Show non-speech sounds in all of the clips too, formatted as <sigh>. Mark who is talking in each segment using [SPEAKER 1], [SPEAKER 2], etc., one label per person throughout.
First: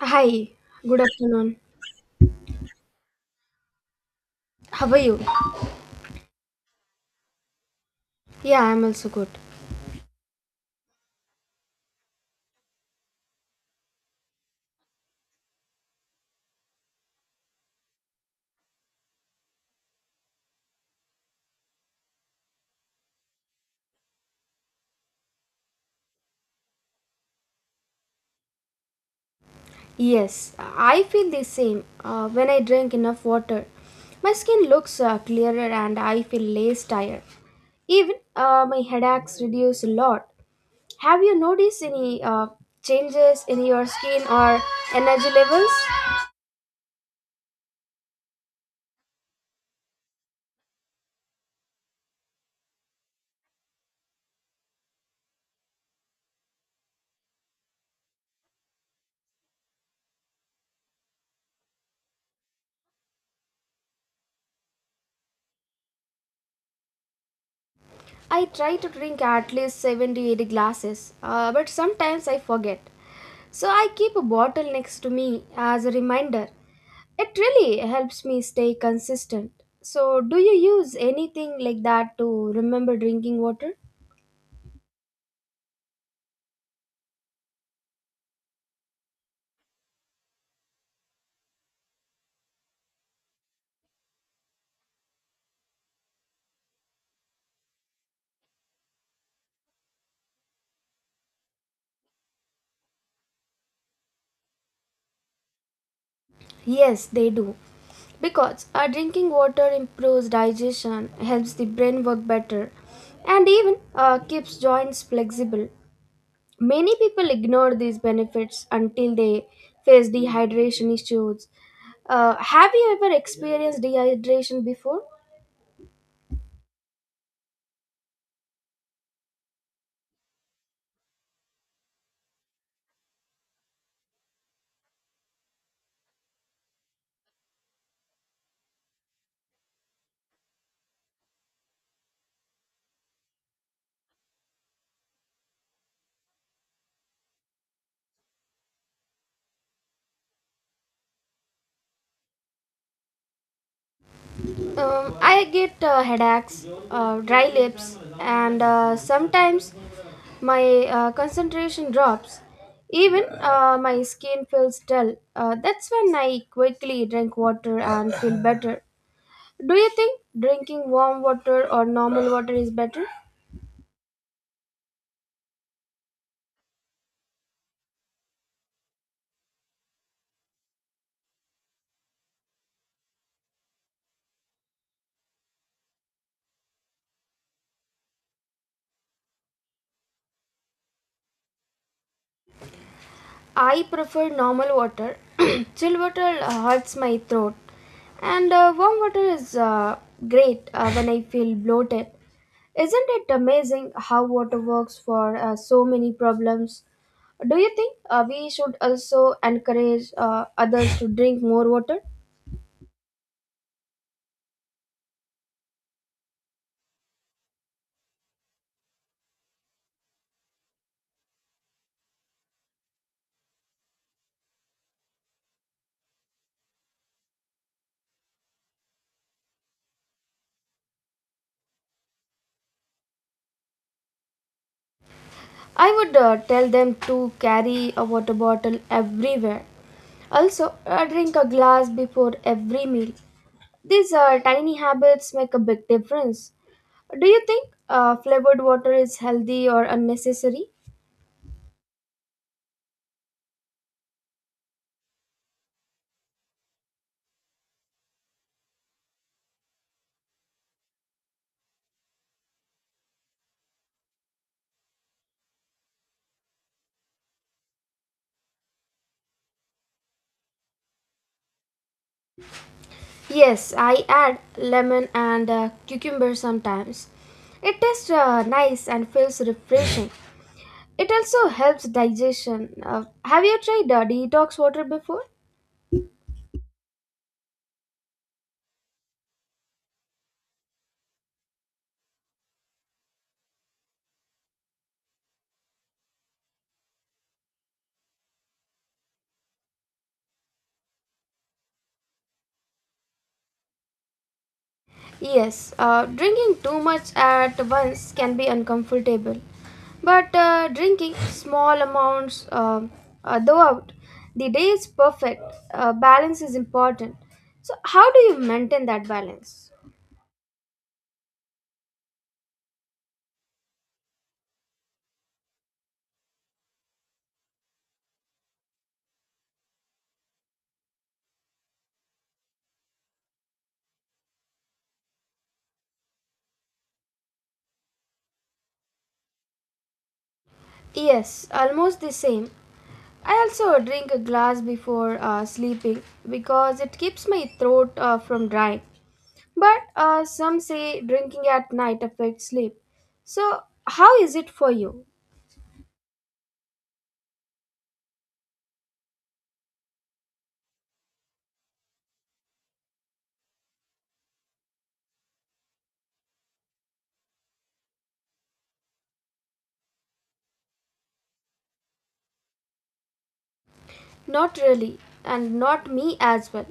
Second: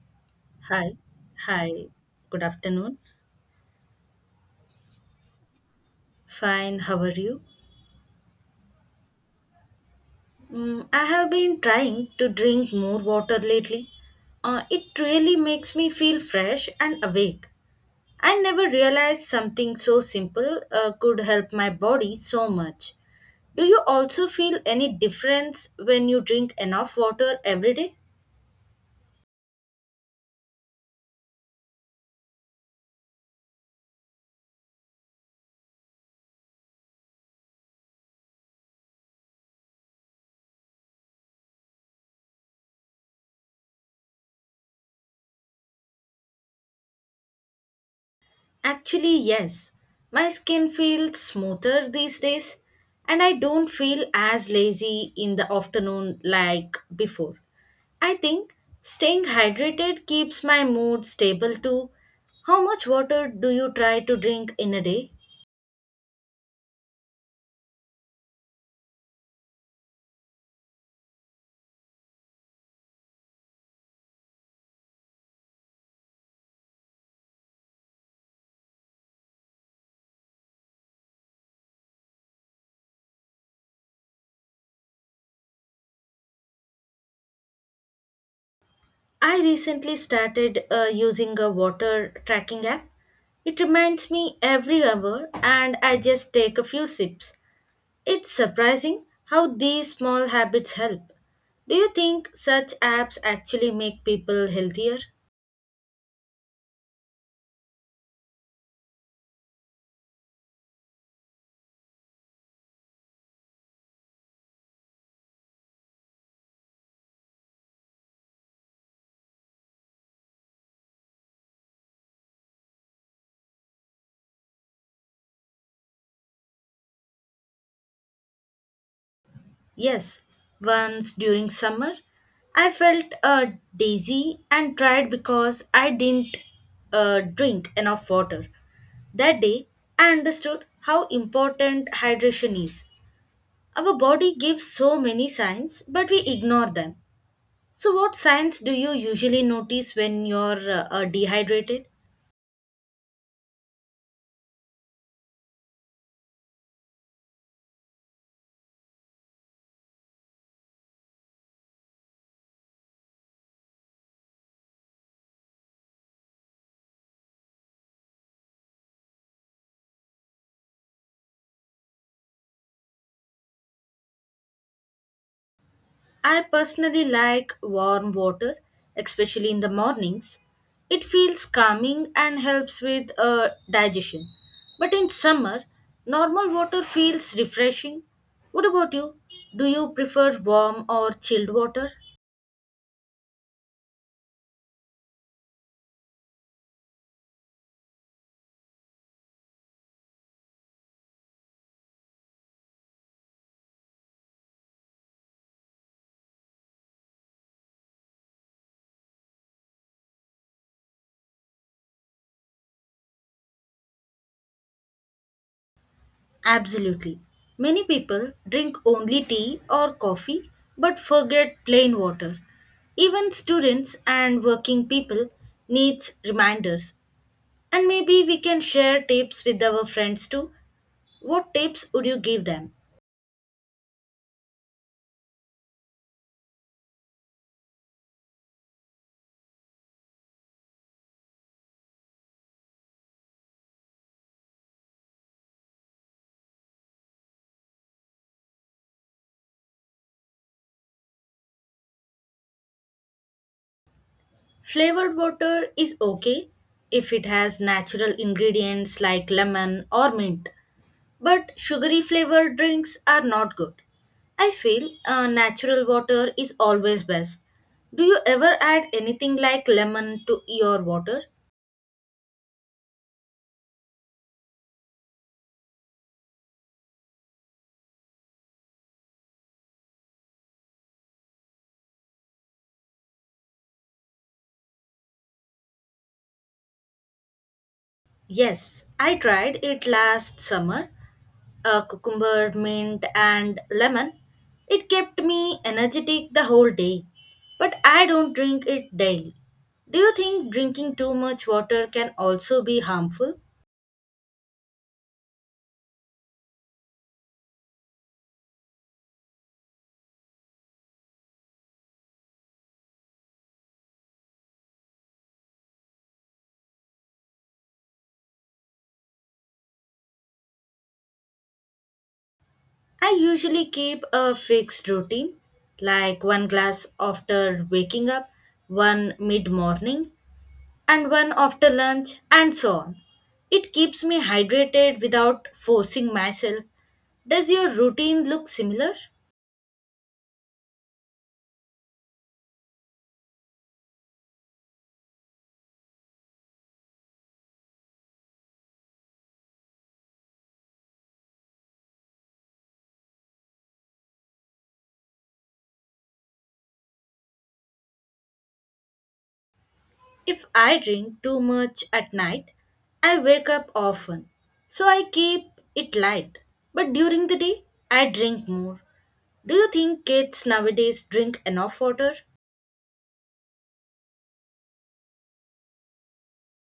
[SPEAKER 1] Hi,
[SPEAKER 2] Hi.
[SPEAKER 1] good afternoon.
[SPEAKER 2] Hi. Good afternoon.
[SPEAKER 1] How are you?
[SPEAKER 2] Fine. How are you?
[SPEAKER 1] Yeah, I'm also good.
[SPEAKER 2] I have been trying to drink more water lately. It really makes me feel fresh and awake. I never realized something so simple could help my body so much. Do you also feel any difference when you drink enough water every day?
[SPEAKER 1] Yes, I feel the same. When I drink enough water, my skin looks clearer and I feel less tired. Even my headaches reduce a lot. Have you noticed any changes in your skin or energy levels?
[SPEAKER 2] Actually, yes. My skin feels smoother these days, and I don't feel as lazy in the afternoon like before. I think staying hydrated keeps my mood stable too. How much water do you try to drink in a day?
[SPEAKER 1] I try to drink at least 7 to 8 glasses, but sometimes I forget. So I keep a bottle next to me as a reminder. It really helps me stay consistent. So, do you use anything like that to remember drinking water?
[SPEAKER 2] I recently started using a water tracking app. It reminds me every hour, and I just take a few sips. It's surprising how these small habits help. Do you think such apps actually make people healthier?
[SPEAKER 1] Yes, they do. Because drinking water improves digestion, helps the brain work better, and even keeps joints flexible. Many people ignore these benefits until they face dehydration issues. Have you ever experienced dehydration before?
[SPEAKER 2] Yes, once during summer, I felt dizzy and tired because I didn't drink enough water. That day, I understood how important hydration is. Our body gives so many signs, but we ignore them. So, what signs do you usually notice when you're dehydrated?
[SPEAKER 1] I get headaches, dry lips, and sometimes my concentration drops. Even my skin feels dull. That's when I quickly drink water and feel better. Do you think drinking warm water or normal water is better?
[SPEAKER 2] I personally like warm water, especially in the mornings. It feels calming and helps with digestion. But in summer, normal water feels refreshing. What about you? Do you prefer warm or chilled water?
[SPEAKER 1] I prefer normal water. <clears throat> Chill water hurts my throat, and warm water is great when I feel bloated. Isn't it amazing how water works for so many problems? Do you think we should also encourage others to drink more water?
[SPEAKER 2] Absolutely. Many people drink only tea or coffee but forget plain water. Even students and working people needs reminders. And maybe we can share tips with our friends too. What tips would you give them?
[SPEAKER 1] I would tell them to carry a water bottle everywhere. Also, drink a glass before every meal. These tiny habits make a big difference. Do you think flavored water is healthy or unnecessary?
[SPEAKER 2] Flavored water is okay if it has natural ingredients like lemon or mint, but sugary flavored drinks are not good. I feel natural water is always best. Do you ever add anything like lemon to your water?
[SPEAKER 1] Yes, I add lemon and cucumber sometimes. It tastes nice and feels refreshing. It also helps digestion. Have you tried detox water before?
[SPEAKER 2] Yes, I tried it last summer. A cucumber, mint, and lemon. It kept me energetic the whole day, but I don't drink it daily. Do you think drinking too much water can also be harmful?
[SPEAKER 1] Yes, drinking too much at once can be uncomfortable, but drinking small amounts throughout the day is perfect. Balance is important. So, how do you maintain that balance?
[SPEAKER 2] I usually keep a fixed routine, like one glass after waking up, one mid morning, and one after lunch, and so on. It keeps me hydrated without forcing myself. Does your routine look similar?
[SPEAKER 1] Yes, almost the same. I also drink a glass before sleeping because it keeps my throat from drying. But some say drinking at night affects sleep. So, how is it for you?
[SPEAKER 2] If I drink too much at night, I wake up often, so I keep it light. But during the day, I drink more. Do you think kids nowadays drink enough water?
[SPEAKER 1] Not really, and not me as well.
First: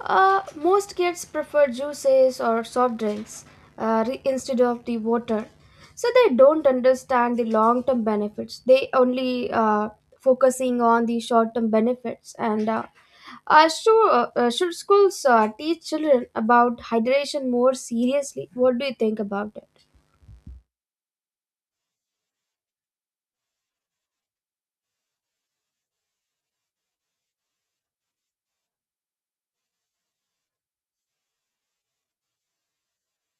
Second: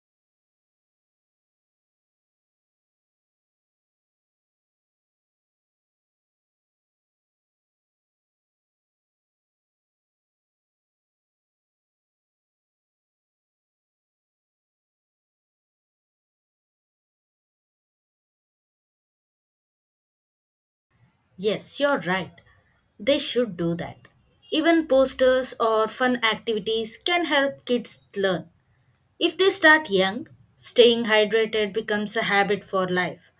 [SPEAKER 1] Most kids prefer juices or soft drinks instead of the water. So they don't understand the long term benefits. They only focusing on the short term benefits. And sure, should schools teach children about hydration more seriously? What do you think about it?
[SPEAKER 2] Yes, you're right. They should do that. Even posters or fun activities can help kids learn. If they start young, staying hydrated becomes a habit for life.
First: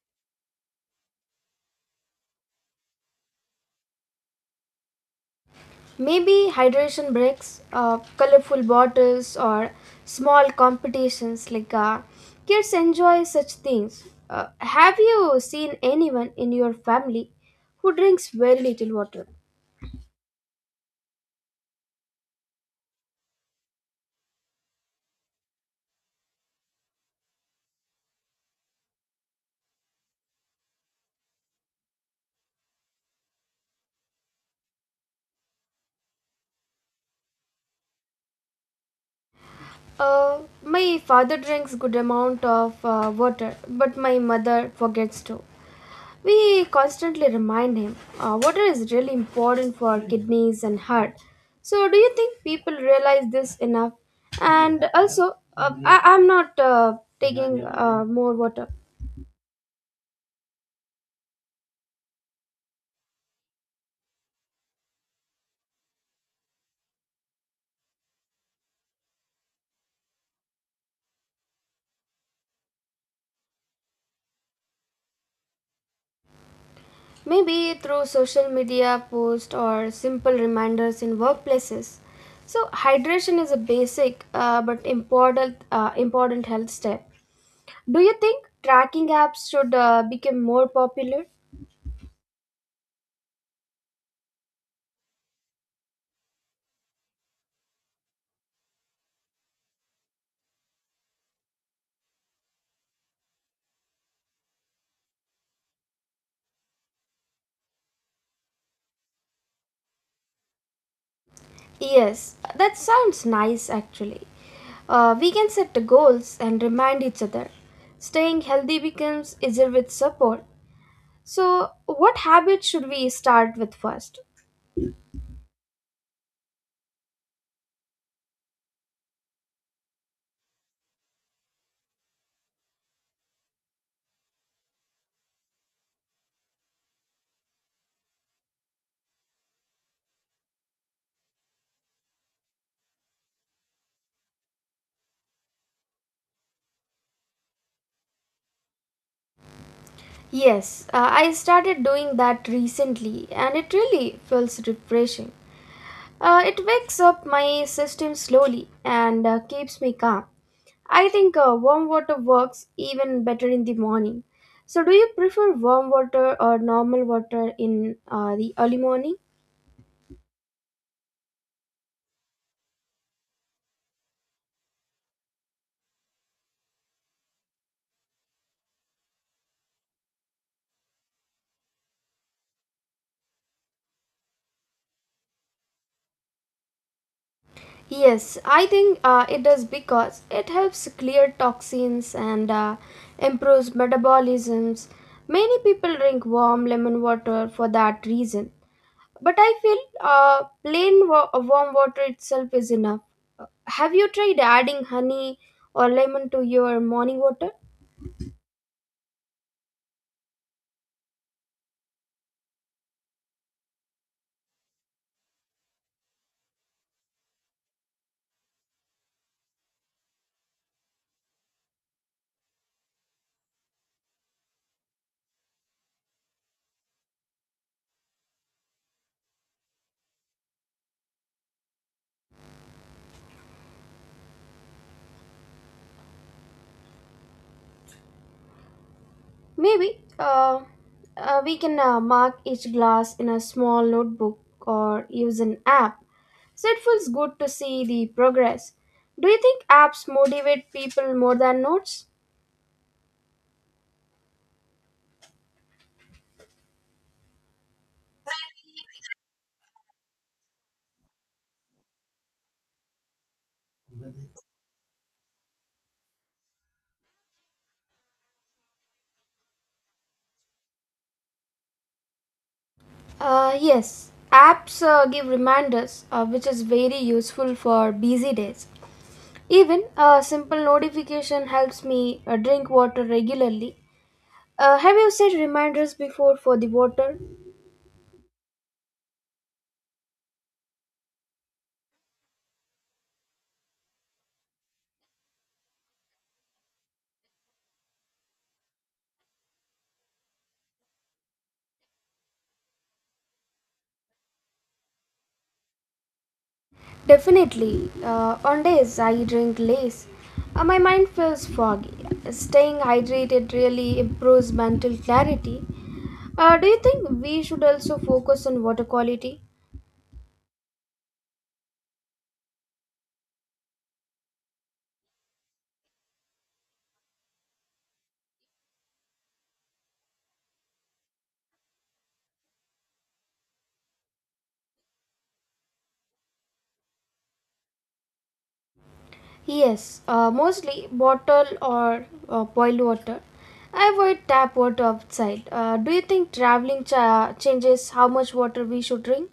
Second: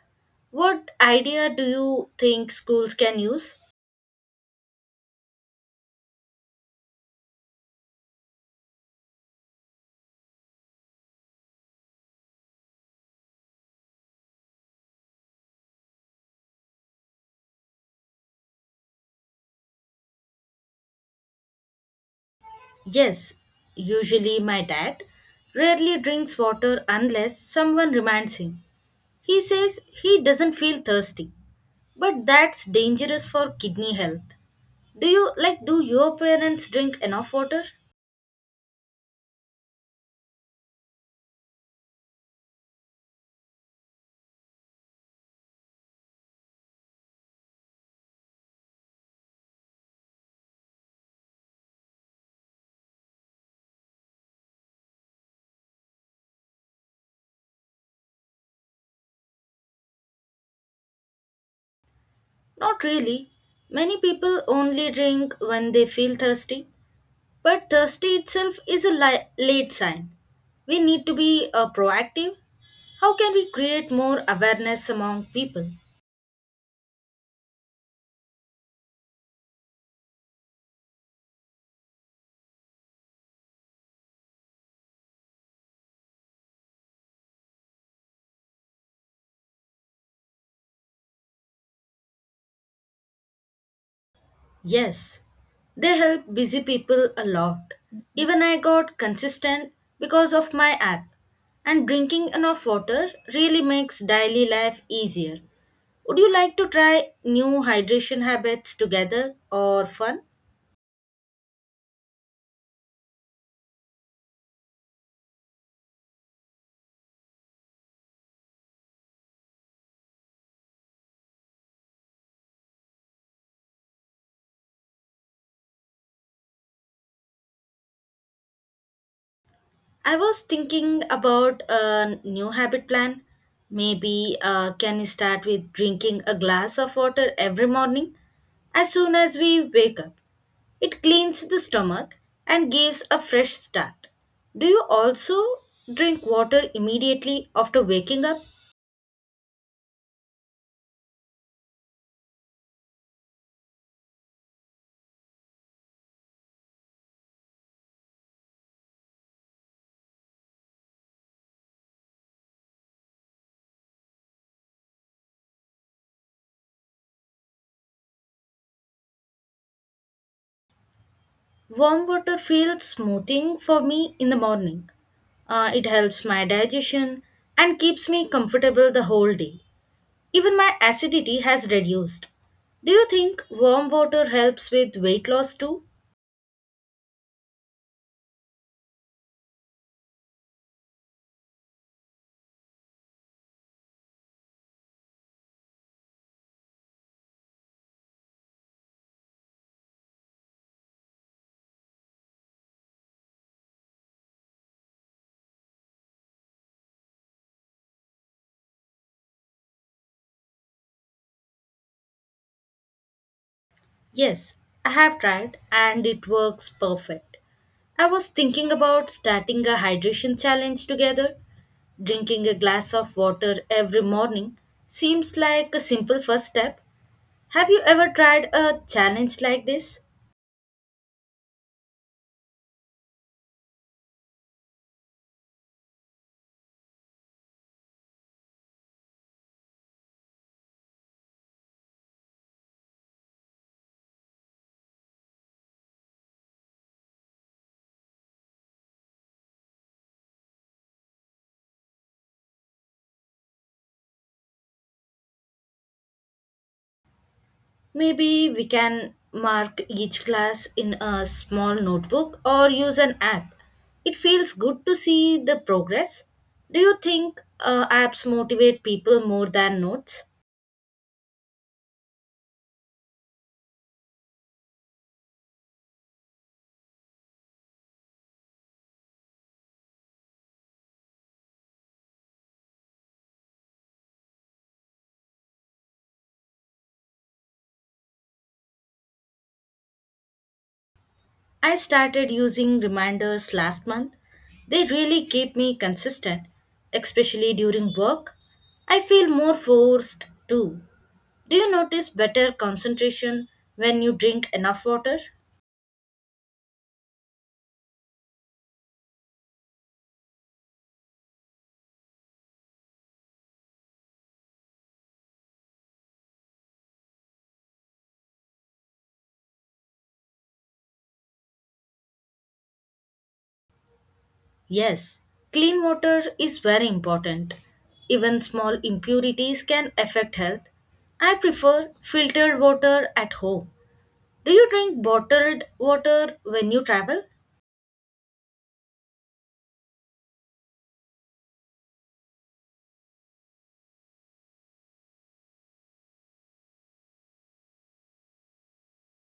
[SPEAKER 2] What idea do you think schools can use?
[SPEAKER 1] Maybe hydration breaks, colorful bottles, or small competitions like kids enjoy such things. Have you seen anyone in your family who drinks very little water?
[SPEAKER 2] Yes, usually my dad rarely drinks water unless someone reminds him. He says he doesn't feel thirsty, but that's dangerous for kidney health. Do you like do your parents drink enough water?
[SPEAKER 1] My father drinks good amount of water, but my mother forgets to. We constantly remind him water is really important for kidneys and heart. So, do you think people realize this enough? And also, I'm not taking more water.
[SPEAKER 2] Not really. Many people only drink when they feel thirsty, but thirsty itself is a late sign. We need to be proactive. How can we create more awareness among people?
[SPEAKER 1] Maybe through social media posts or simple reminders in workplaces. So, hydration is a basic but important health step. Do you think tracking apps should become more popular?
[SPEAKER 2] Yes, they help busy people a lot. Even I got consistent because of my app, and drinking enough water really makes daily life easier. Would you like to try new hydration habits together or fun?
[SPEAKER 1] Yes, that sounds nice actually. We can set the goals and remind each other. Staying healthy becomes easier with support. So, what habit should we start with first?
[SPEAKER 2] I was thinking about a new habit plan. Maybe can we start with drinking a glass of water every morning as soon as we wake up. It cleans the stomach and gives a fresh start. Do you also drink water immediately after waking up?
[SPEAKER 1] Yes, I started doing that recently and it really feels refreshing. It wakes up my system slowly and keeps me calm. I think warm water works even better in the morning. So, do you prefer warm water or normal water in the early morning?
[SPEAKER 2] Warm water feels smoothing for me in the morning. It helps my digestion and keeps me comfortable the whole day. Even my acidity has reduced. Do you think warm water helps with weight loss too?
[SPEAKER 1] Yes, I think it does because it helps clear toxins and improves metabolisms. Many people drink warm lemon water for that reason. But I feel warm water itself is enough. Have you tried adding honey or lemon to your morning water?
[SPEAKER 2] Yes, I have tried and it works perfect. I was thinking about starting a hydration challenge together. Drinking a glass of water every morning seems like a simple first step. Have you ever tried a challenge like this?
[SPEAKER 1] Maybe we can mark each glass in a small notebook or use an app. So it feels good to see the progress. Do you think apps motivate people more than notes?
[SPEAKER 2] Maybe we can mark each class in a small notebook or use an app. It feels good to see the progress. Do you think apps motivate people more than notes?
[SPEAKER 1] Yes, apps give reminders, which is very useful for busy days. Even a simple notification helps me drink water regularly. Have you set reminders before for the water?
[SPEAKER 2] I started using reminders last month. They really keep me consistent, especially during work. I feel more forced too. Do you notice better concentration when you drink enough water?
[SPEAKER 1] Definitely. On days I drink less, my mind feels foggy. Staying hydrated really improves mental clarity. Do you think we should also focus on water quality?
[SPEAKER 2] Yes, clean water is very important. Even small impurities can affect health. I prefer filtered water at home. Do you drink bottled water when you travel?
[SPEAKER 1] Yes, mostly bottle or boiled water. I avoid tap water outside. Do you think traveling changes how much water we should drink?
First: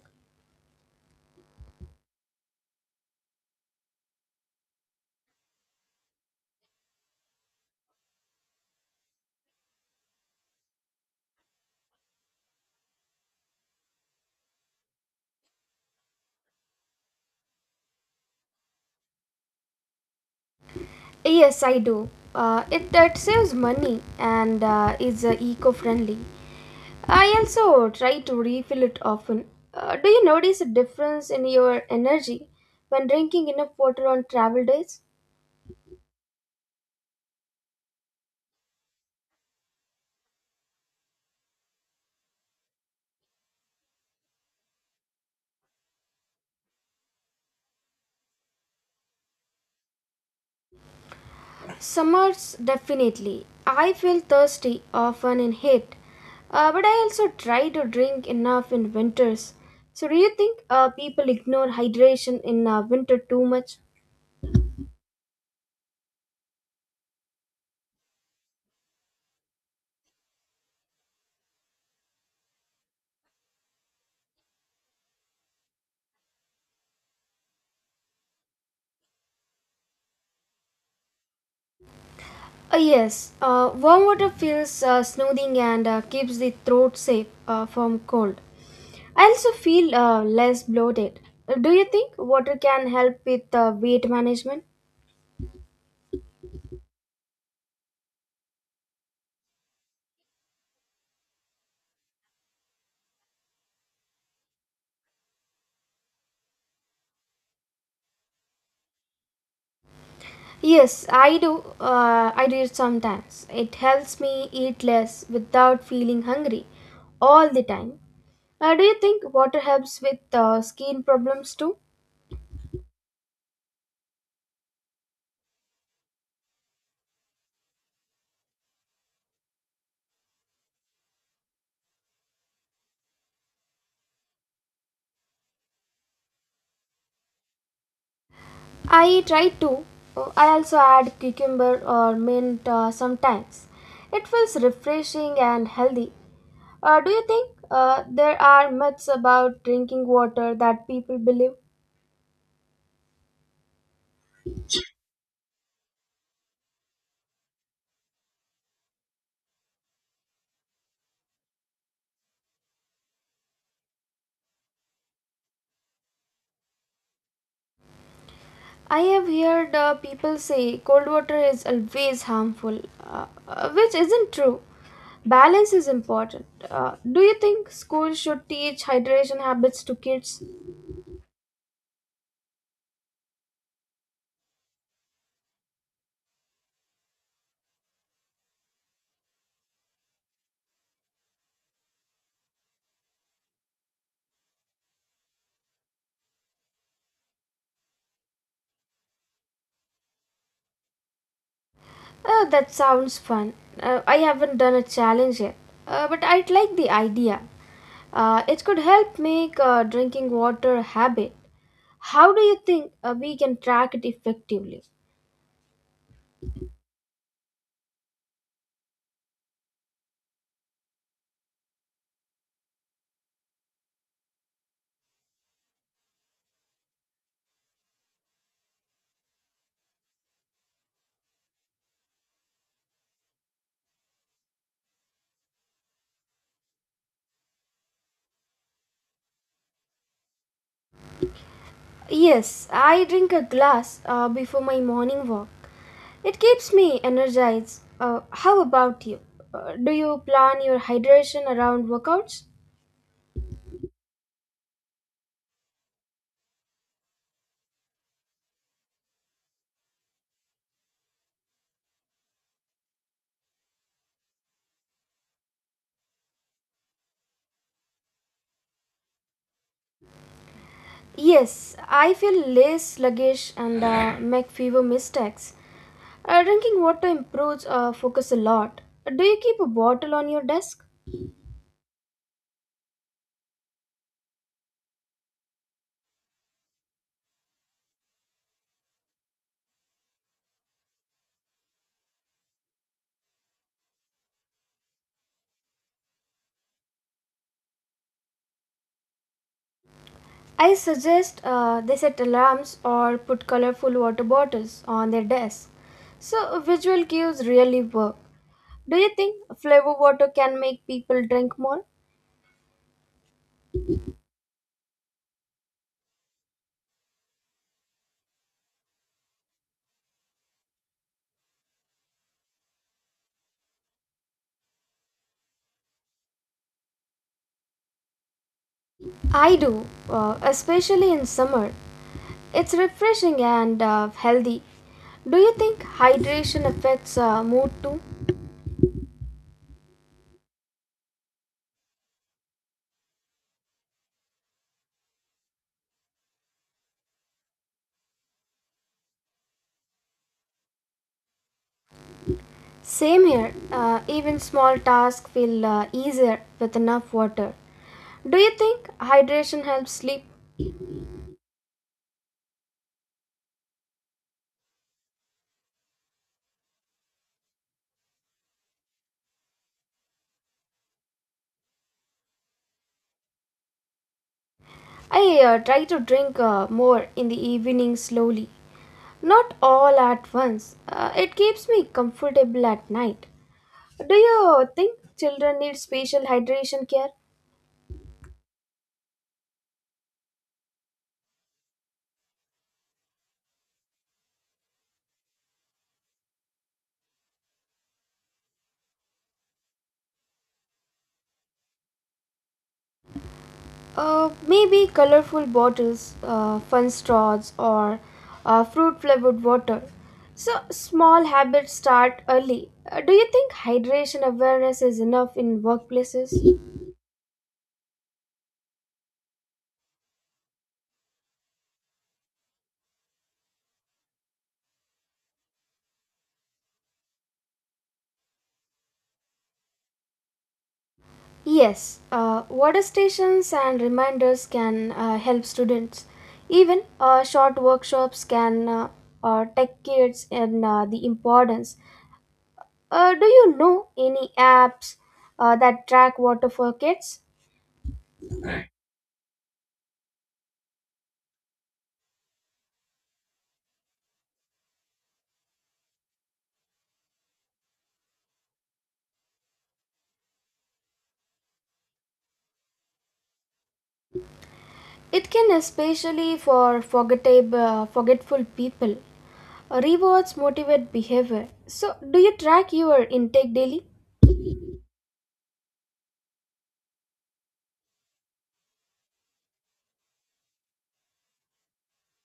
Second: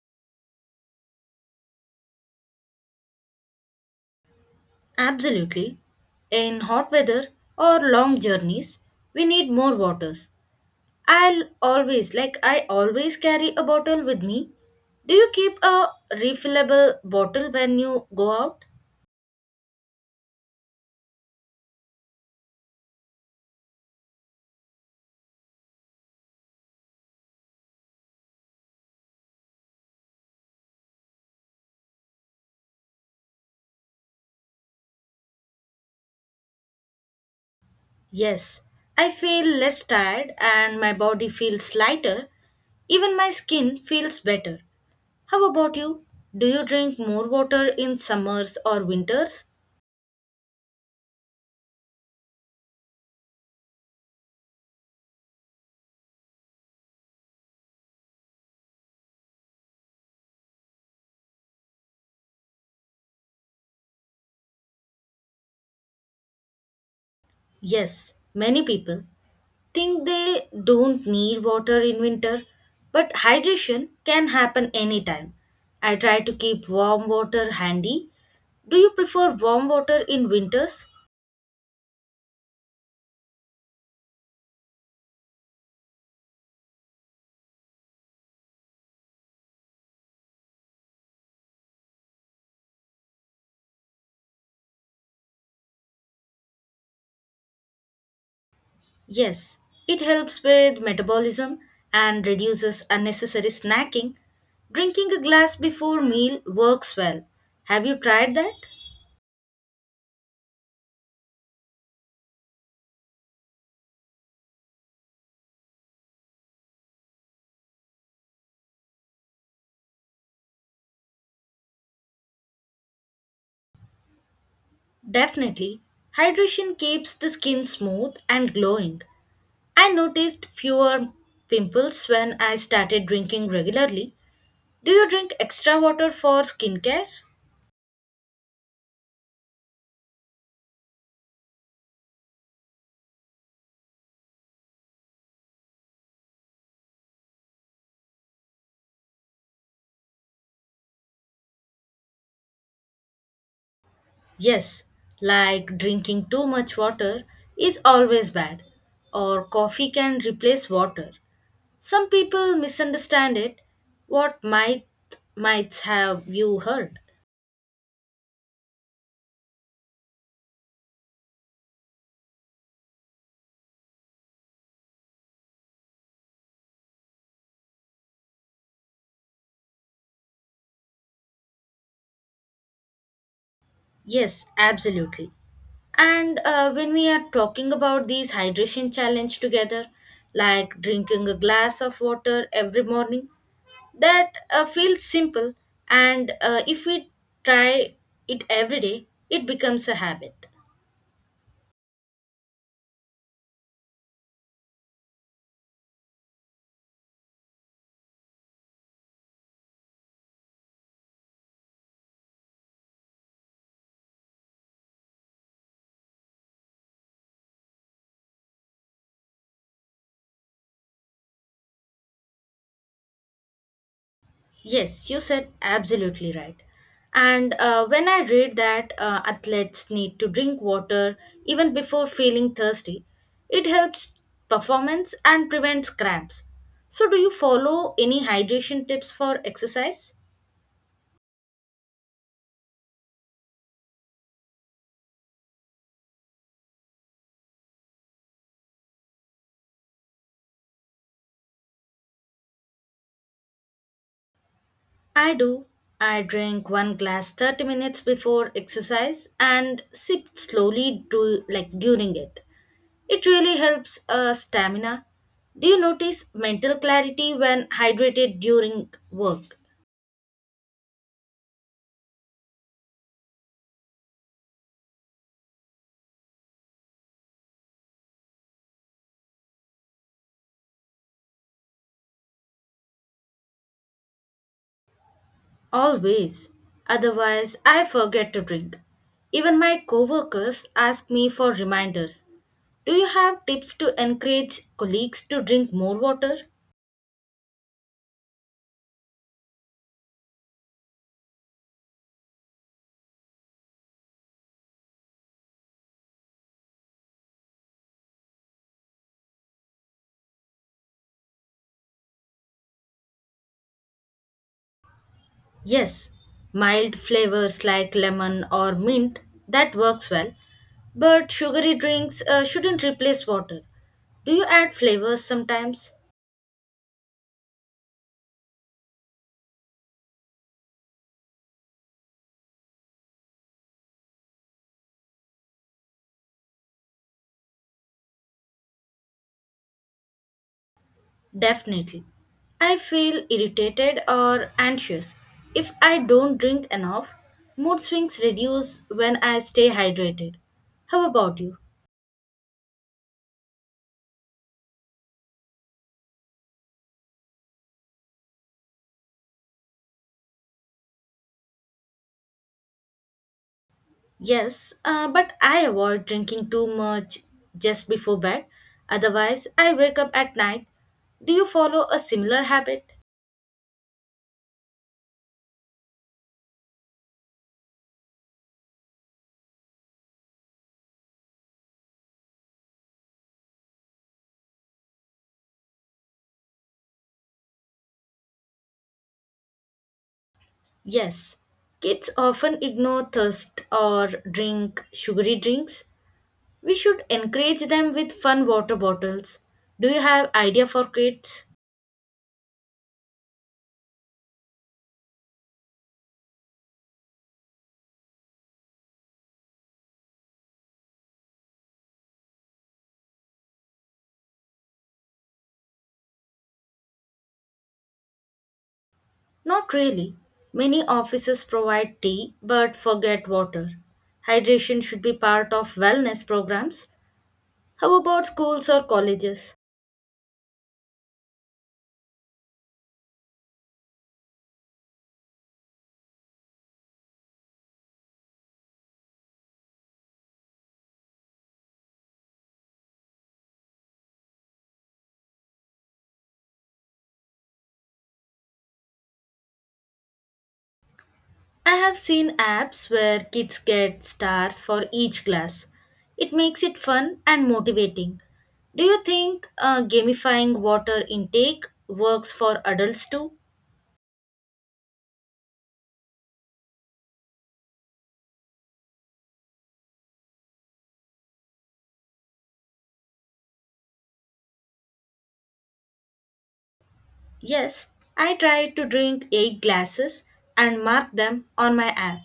[SPEAKER 2] Absolutely. In hot weather or long journeys, we need more waters. I always carry a bottle with me. Do you keep a refillable bottle when you go out?
[SPEAKER 1] Yes, I do. It saves money and is eco friendly. I also try to refill it often. Do you notice a difference in your energy when drinking enough water on travel days?
[SPEAKER 2] Yes, I feel less tired and my body feels lighter. Even my skin feels better. How about you? Do you drink more water in summers or winters?
[SPEAKER 1] Summers, definitely. I feel thirsty often in heat, but I also try to drink enough in winters. So, do you think people ignore hydration in winter too much?
[SPEAKER 2] Yes, many people think they don't need water in winter, but hydration can happen anytime. I try to keep warm water handy. Do you prefer warm water in winters?
[SPEAKER 1] Yes, warm water feels soothing and keeps the throat safe from cold. I also feel less bloated. Do you think water can help with weight management?
[SPEAKER 2] Yes, it helps with metabolism and reduces unnecessary snacking. Drinking a glass before meal works well. Have you tried that?
[SPEAKER 1] Yes, I do. I do it sometimes. It helps me eat less without feeling hungry all the time. Do you think water helps with skin problems too?
[SPEAKER 2] Definitely. Hydration keeps the skin smooth and glowing. I noticed fewer pimples when I started drinking regularly. Do you drink extra water for skincare?
[SPEAKER 1] I try to. I also add cucumber or mint sometimes. It feels refreshing and healthy. Do you think there are myths about drinking water that people believe?
[SPEAKER 2] Yes, like drinking too much water is always bad, or coffee can replace water. Some people misunderstand it. What might have you heard?
[SPEAKER 1] I have heard people say cold water is always harmful, which isn't true. Balance is important. Do you think schools should teach hydration habits to kids?
[SPEAKER 2] Yes, absolutely. And when we are talking about these hydration challenge together, like drinking a glass of water every morning, that feels simple. And if we try it every day, it becomes a habit.
[SPEAKER 1] Oh, that sounds fun. I haven't done a challenge yet, but I'd like the idea. It could help make drinking water a habit. How do you think we can track it effectively?
[SPEAKER 2] Yes, you said absolutely right. And when I read that athletes need to drink water even before feeling thirsty, it helps performance and prevents cramps. So, do you follow any hydration tips for exercise?
[SPEAKER 1] Yes, I drink a glass before my morning walk. It keeps me energized. How about you? Do you plan your hydration around workouts?
[SPEAKER 2] I do. I drink one glass 30 minutes before exercise and sip slowly like during it. It really helps stamina. Do you notice mental clarity when hydrated during work?
[SPEAKER 1] Yes, I feel less sluggish and make fewer mistakes. Drinking water improves focus a lot. Do you keep a bottle on your desk?
[SPEAKER 2] Always. Otherwise, I forget to drink. Even my coworkers ask me for reminders. Do you have tips to encourage colleagues to drink more water?
[SPEAKER 1] I suggest they set alarms or put colorful water bottles on their desk. So, visual cues really work. Do you think flavor water can make people drink more?
[SPEAKER 2] Yes, mild flavors like lemon or mint that works well, but sugary drinks shouldn't replace water. Do you add flavors sometimes?
[SPEAKER 1] I do, especially in summer. It's refreshing and healthy. Do you think hydration affects mood too?
[SPEAKER 2] Definitely. I feel irritated or anxious if I don't drink enough. Mood swings reduce when I stay hydrated. How about you?
[SPEAKER 1] Same here. Even small tasks feel easier with enough water. Do you think hydration helps sleep?
[SPEAKER 2] Yes, but I avoid drinking too much just before bed. Otherwise, I wake up at night. Do you follow a similar habit?
[SPEAKER 1] I try to drink more in the evening slowly, not all at once. It keeps me comfortable at night. Do you think children need special hydration care?
[SPEAKER 2] Yes. Kids often ignore thirst or drink sugary drinks. We should encourage them with fun water bottles. Do you have idea for kids?
[SPEAKER 1] Maybe colorful bottles, fun straws, or fruit flavored water. So, small habits start early. Do you think hydration awareness is enough in workplaces?
[SPEAKER 2] Not really. Many offices provide tea but forget water. Hydration should be part of wellness programs. How about schools or colleges?
[SPEAKER 1] Yes, water stations and reminders can help students. Even short workshops can take kids in the importance. Do you know any apps that track water for kids?
[SPEAKER 2] I have seen apps where kids get stars for each class. It makes it fun and motivating. Do you think gamifying water intake works for adults too?
[SPEAKER 1] It can especially for forgetful people. Rewards motivate behavior. So, do you track your intake daily?
[SPEAKER 2] Yes, I try to drink 8 glasses and mark them on my app.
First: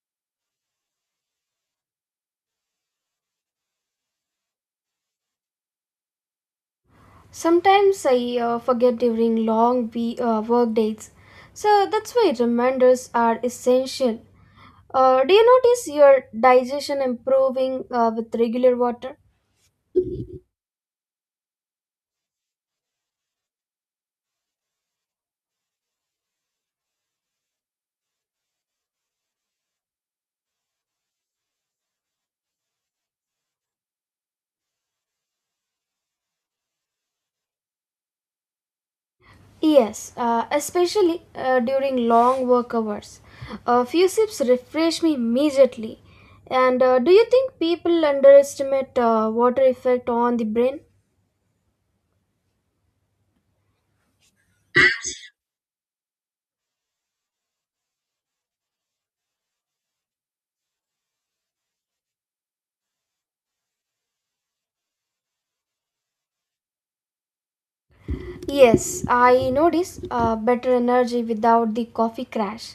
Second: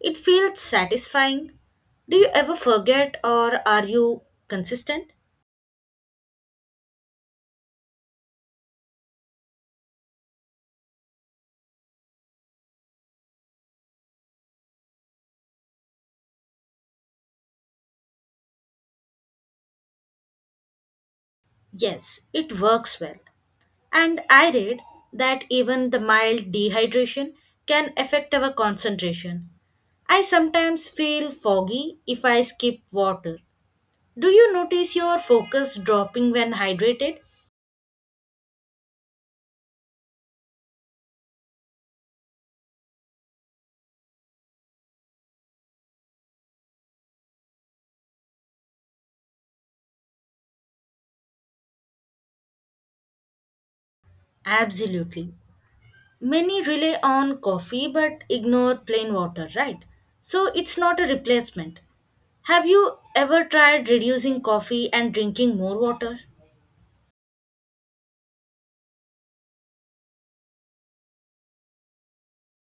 [SPEAKER 2] It feels satisfying. Do you ever forget or are you consistent?
[SPEAKER 1] Sometimes I forget during long work days. So, that's why reminders are essential. Do you notice your digestion improving with regular water?
[SPEAKER 2] Yes, it works well. And I read that even the mild dehydration can affect our concentration. I sometimes feel foggy if I skip water. Do you notice your focus dropping when hydrated?
[SPEAKER 1] Yes, especially during long work hours. A few sips refresh me immediately. And do you think people underestimate water effect on the brain?
[SPEAKER 2] Absolutely. Many rely on coffee but ignore plain water, right? So it's not a replacement. Have you ever tried reducing coffee and drinking more water?
[SPEAKER 1] Yes, I notice better energy without the coffee crash.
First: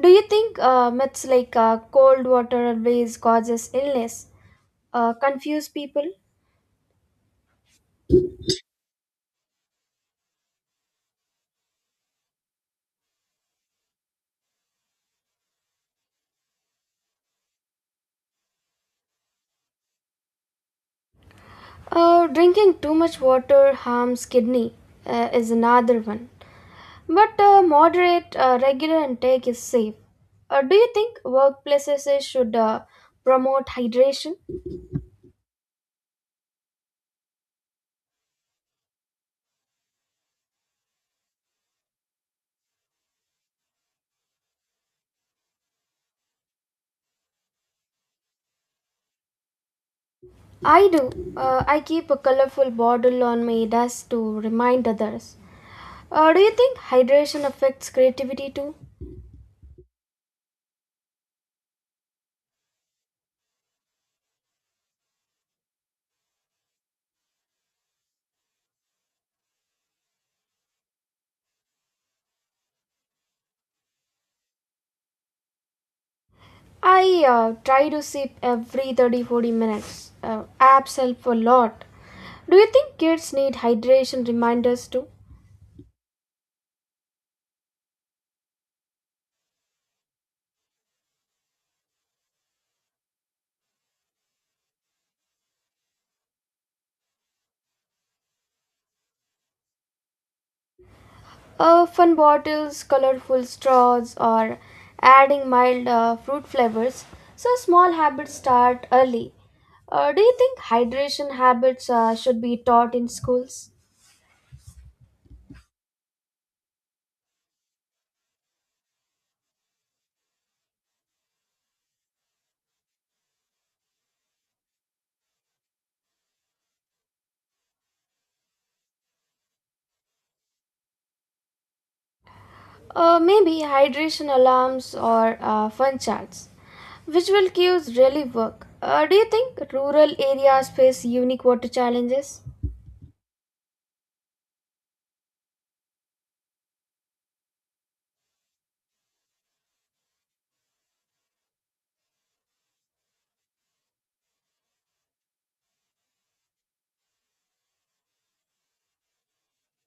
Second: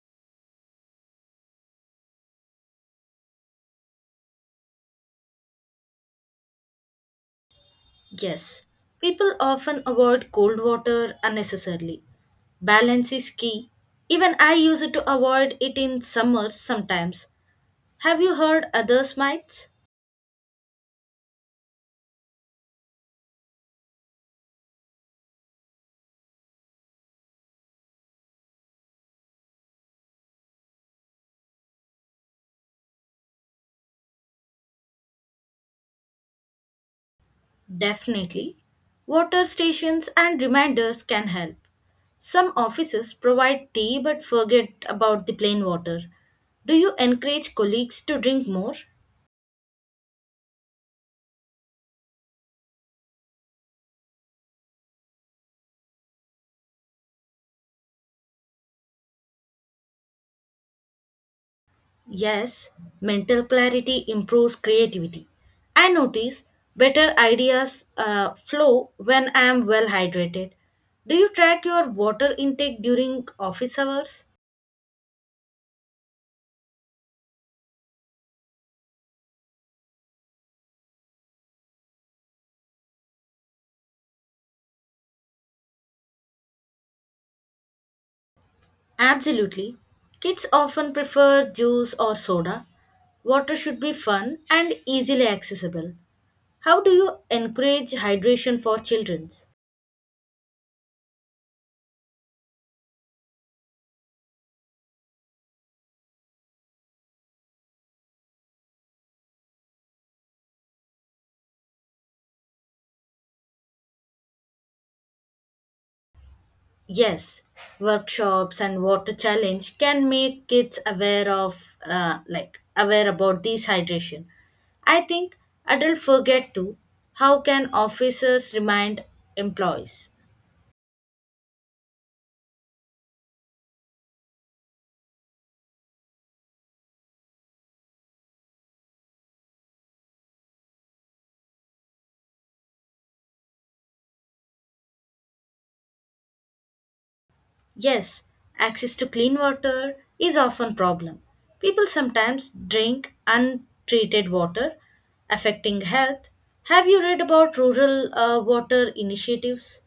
[SPEAKER 1] Do you think myths like cold water always causes illness confuse people?
[SPEAKER 2] Yes. People often avoid cold water unnecessarily. Balance is key. Even I use it to avoid it in summers sometimes. Have you heard others' mites?
[SPEAKER 1] Drinking too much water harms kidney is another one. But moderate, regular intake is safe. Do you think workplaces should promote hydration?
[SPEAKER 2] Definitely. Water stations and reminders can help. Some offices provide tea but forget about the plain water. Do you encourage colleagues to drink more?
[SPEAKER 1] I do. I keep a colorful bottle on my desk to remind others. Do you think hydration affects creativity too?
[SPEAKER 2] Yes, mental clarity improves creativity. I notice better ideas flow when I am well hydrated. Do you track your water intake during office hours?
[SPEAKER 1] I try to sip every 30 to 40 minutes. Apps help a lot. Do you think kids need hydration reminders too?
[SPEAKER 2] Absolutely. Kids often prefer juice or soda. Water should be fun and easily accessible. How do you encourage hydration for children?
[SPEAKER 1] Fun bottles, colorful straws, or adding mild fruit flavors. So, small habits start early. Do you think hydration habits should be taught in schools?
[SPEAKER 2] Yes, workshops and water challenge can make kids aware of like aware about these hydration. I think adults forget too. How can officers remind employees?
[SPEAKER 1] Maybe hydration alarms or fun charts. Visual cues really work. Do you think rural areas face unique water challenges?
[SPEAKER 2] Yes, access to clean water is often problem. People sometimes drink untreated water, affecting health. Have you read about rural water initiatives?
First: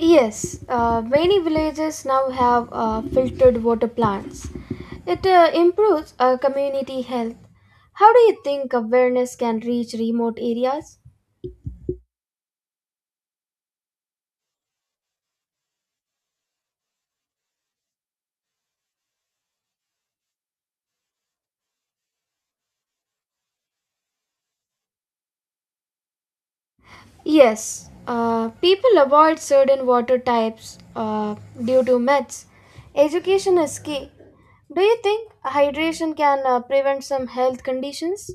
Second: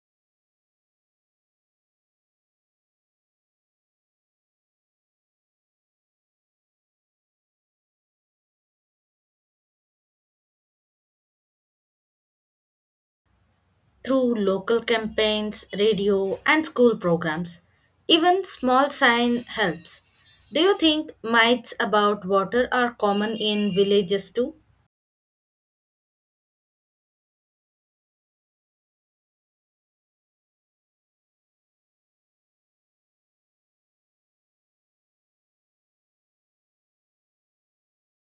[SPEAKER 1] Yes, many villages now have filtered water plants. It improves community health. How do you think awareness can reach remote areas?
[SPEAKER 2] Through local campaigns, radio, and school programs. Even small sign helps. Do you think myths about water are common in villages too?
[SPEAKER 1] Yes, people avoid certain water types due to myths. Education is key. Do you think hydration can prevent some health conditions?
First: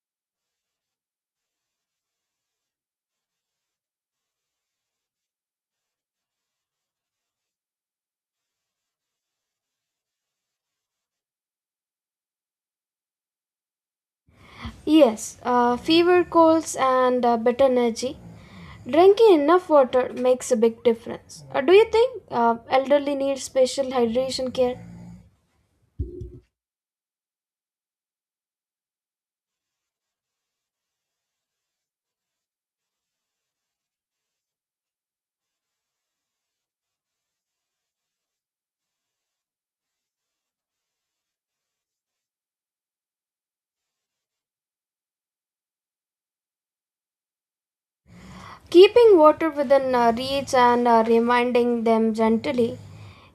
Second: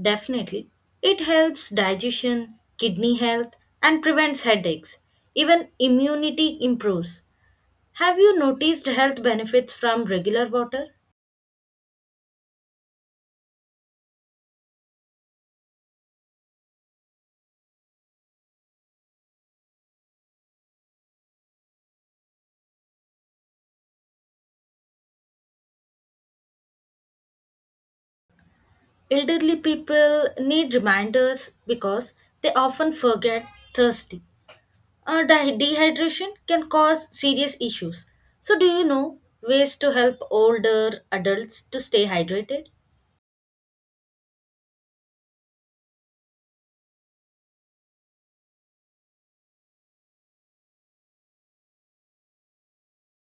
[SPEAKER 2] Definitely. It helps digestion, kidney health, and prevents headaches. Even immunity improves. Have you noticed health benefits from regular water?
[SPEAKER 1] Yes, fever, colds, and better energy. Drinking enough water makes a big difference. Do you think elderly need special hydration care?
[SPEAKER 2] Elderly people need reminders because they often forget thirsty. Dehydration can cause serious issues. So, do you know ways to help older adults to stay hydrated?
[SPEAKER 1] Keeping water within reach and reminding them gently,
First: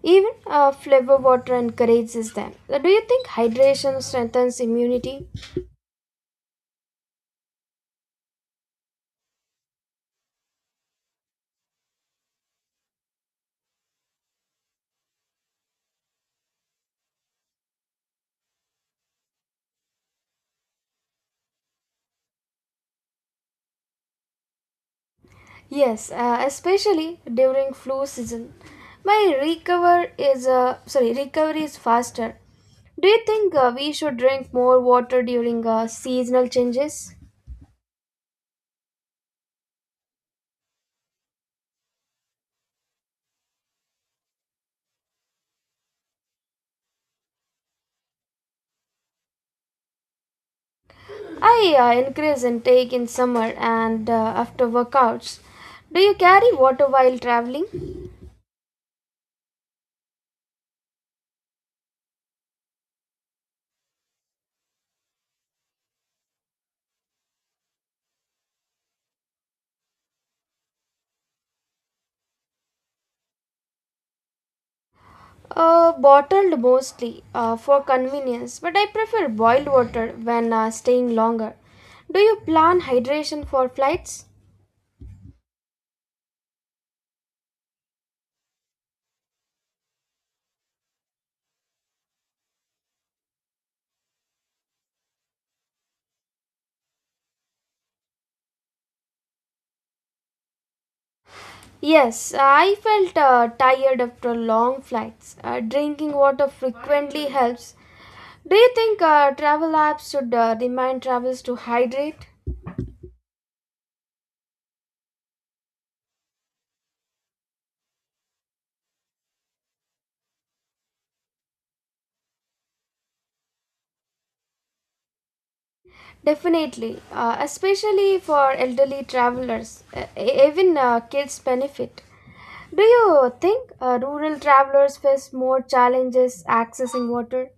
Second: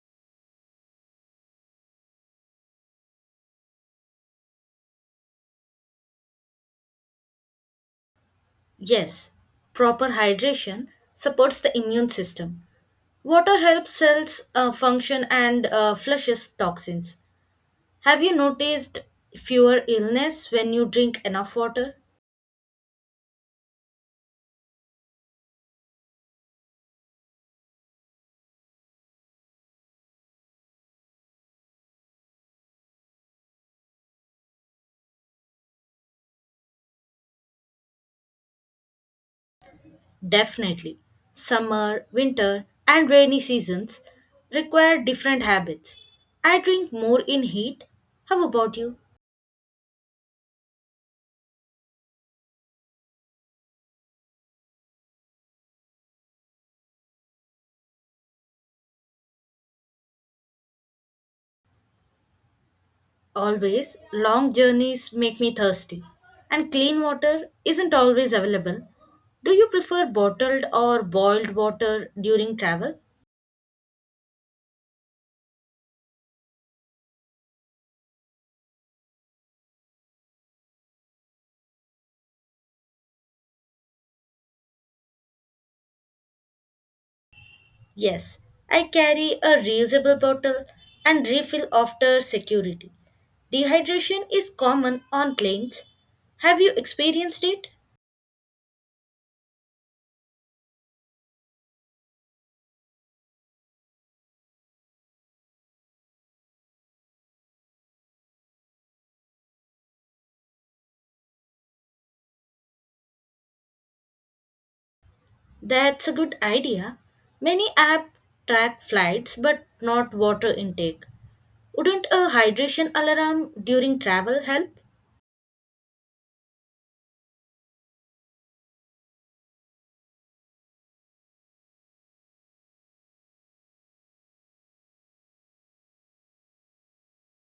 [SPEAKER 1] even flavor water encourages them. Do you think hydration strengthens immunity?
[SPEAKER 2] Yes, proper hydration supports the immune system. Water helps cells function and flushes toxins. Have you noticed fewer illness when you drink enough water?
[SPEAKER 1] Yes, especially during flu season. My recovery is faster. Do you think we should drink more water during seasonal changes?
[SPEAKER 2] Definitely. Summer, winter, and rainy seasons require different habits. I drink more in heat. How about you?
[SPEAKER 1] I increase intake in summer and after workouts. Do you carry water while traveling?
[SPEAKER 2] Always, long journeys make me thirsty, and clean water isn't always available. Do you prefer bottled or boiled water during travel?
[SPEAKER 1] Bottled mostly for convenience, but I prefer boiled water when staying longer. Do you plan hydration for flights?
[SPEAKER 2] Yes, I carry a reusable bottle and refill after security. Dehydration is common on planes. Have you experienced it?
[SPEAKER 1] Yes, I felt tired after long flights. Drinking water frequently helps. Do you think travel apps should remind travelers to hydrate?
[SPEAKER 2] That's a good idea. Many apps track flights but not water intake. Wouldn't a hydration alarm during travel help?
[SPEAKER 1] Definitely, especially for elderly travelers, even kids benefit. Do you think rural travelers face more challenges accessing water?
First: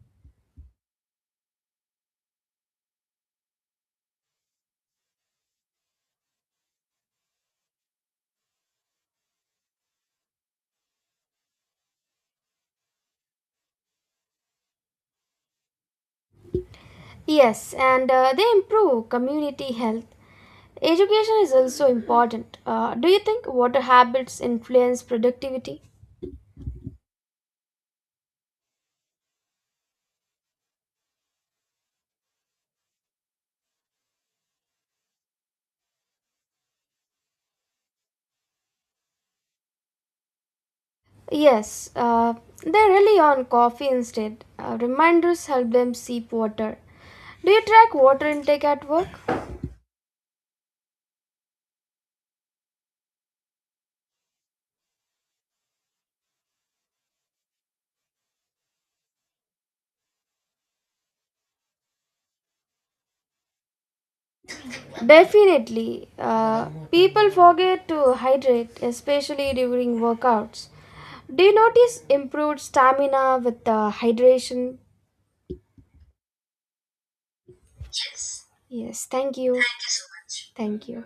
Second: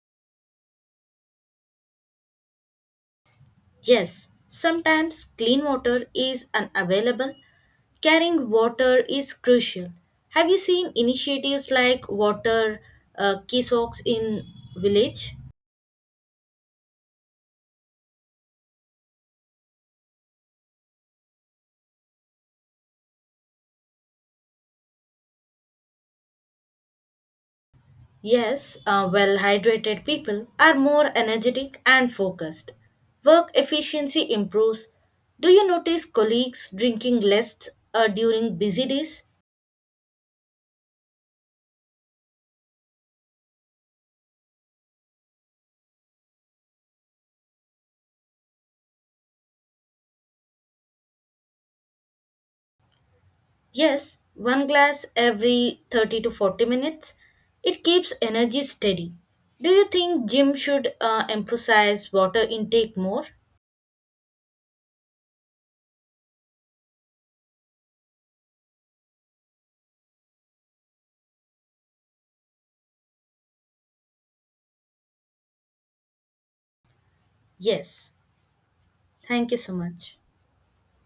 [SPEAKER 2] Yes, sometimes clean water is unavailable. Carrying water is crucial. Have you seen initiatives like water kiosks in village?
[SPEAKER 1] Yes, and they improve community health. Education is also important. Do you think water habits influence productivity?
[SPEAKER 2] Yes, well hydrated people are more energetic and focused. Work efficiency improves. Do you notice colleagues drinking less during busy days?
[SPEAKER 1] Yes, they rely on coffee instead. Reminders help them sip water. Do you track water intake at work?
[SPEAKER 2] Yes, one glass every 30 to 40 minutes. It keeps energy steady. Do you think gym should emphasize water intake more?
[SPEAKER 1] Definitely. People forget to hydrate, especially during workouts. Do you notice improved stamina with the hydration?
[SPEAKER 2] Yes.
[SPEAKER 1] Yes, thank
[SPEAKER 2] Thank you
[SPEAKER 1] you.
[SPEAKER 2] so much.
[SPEAKER 1] Thank you.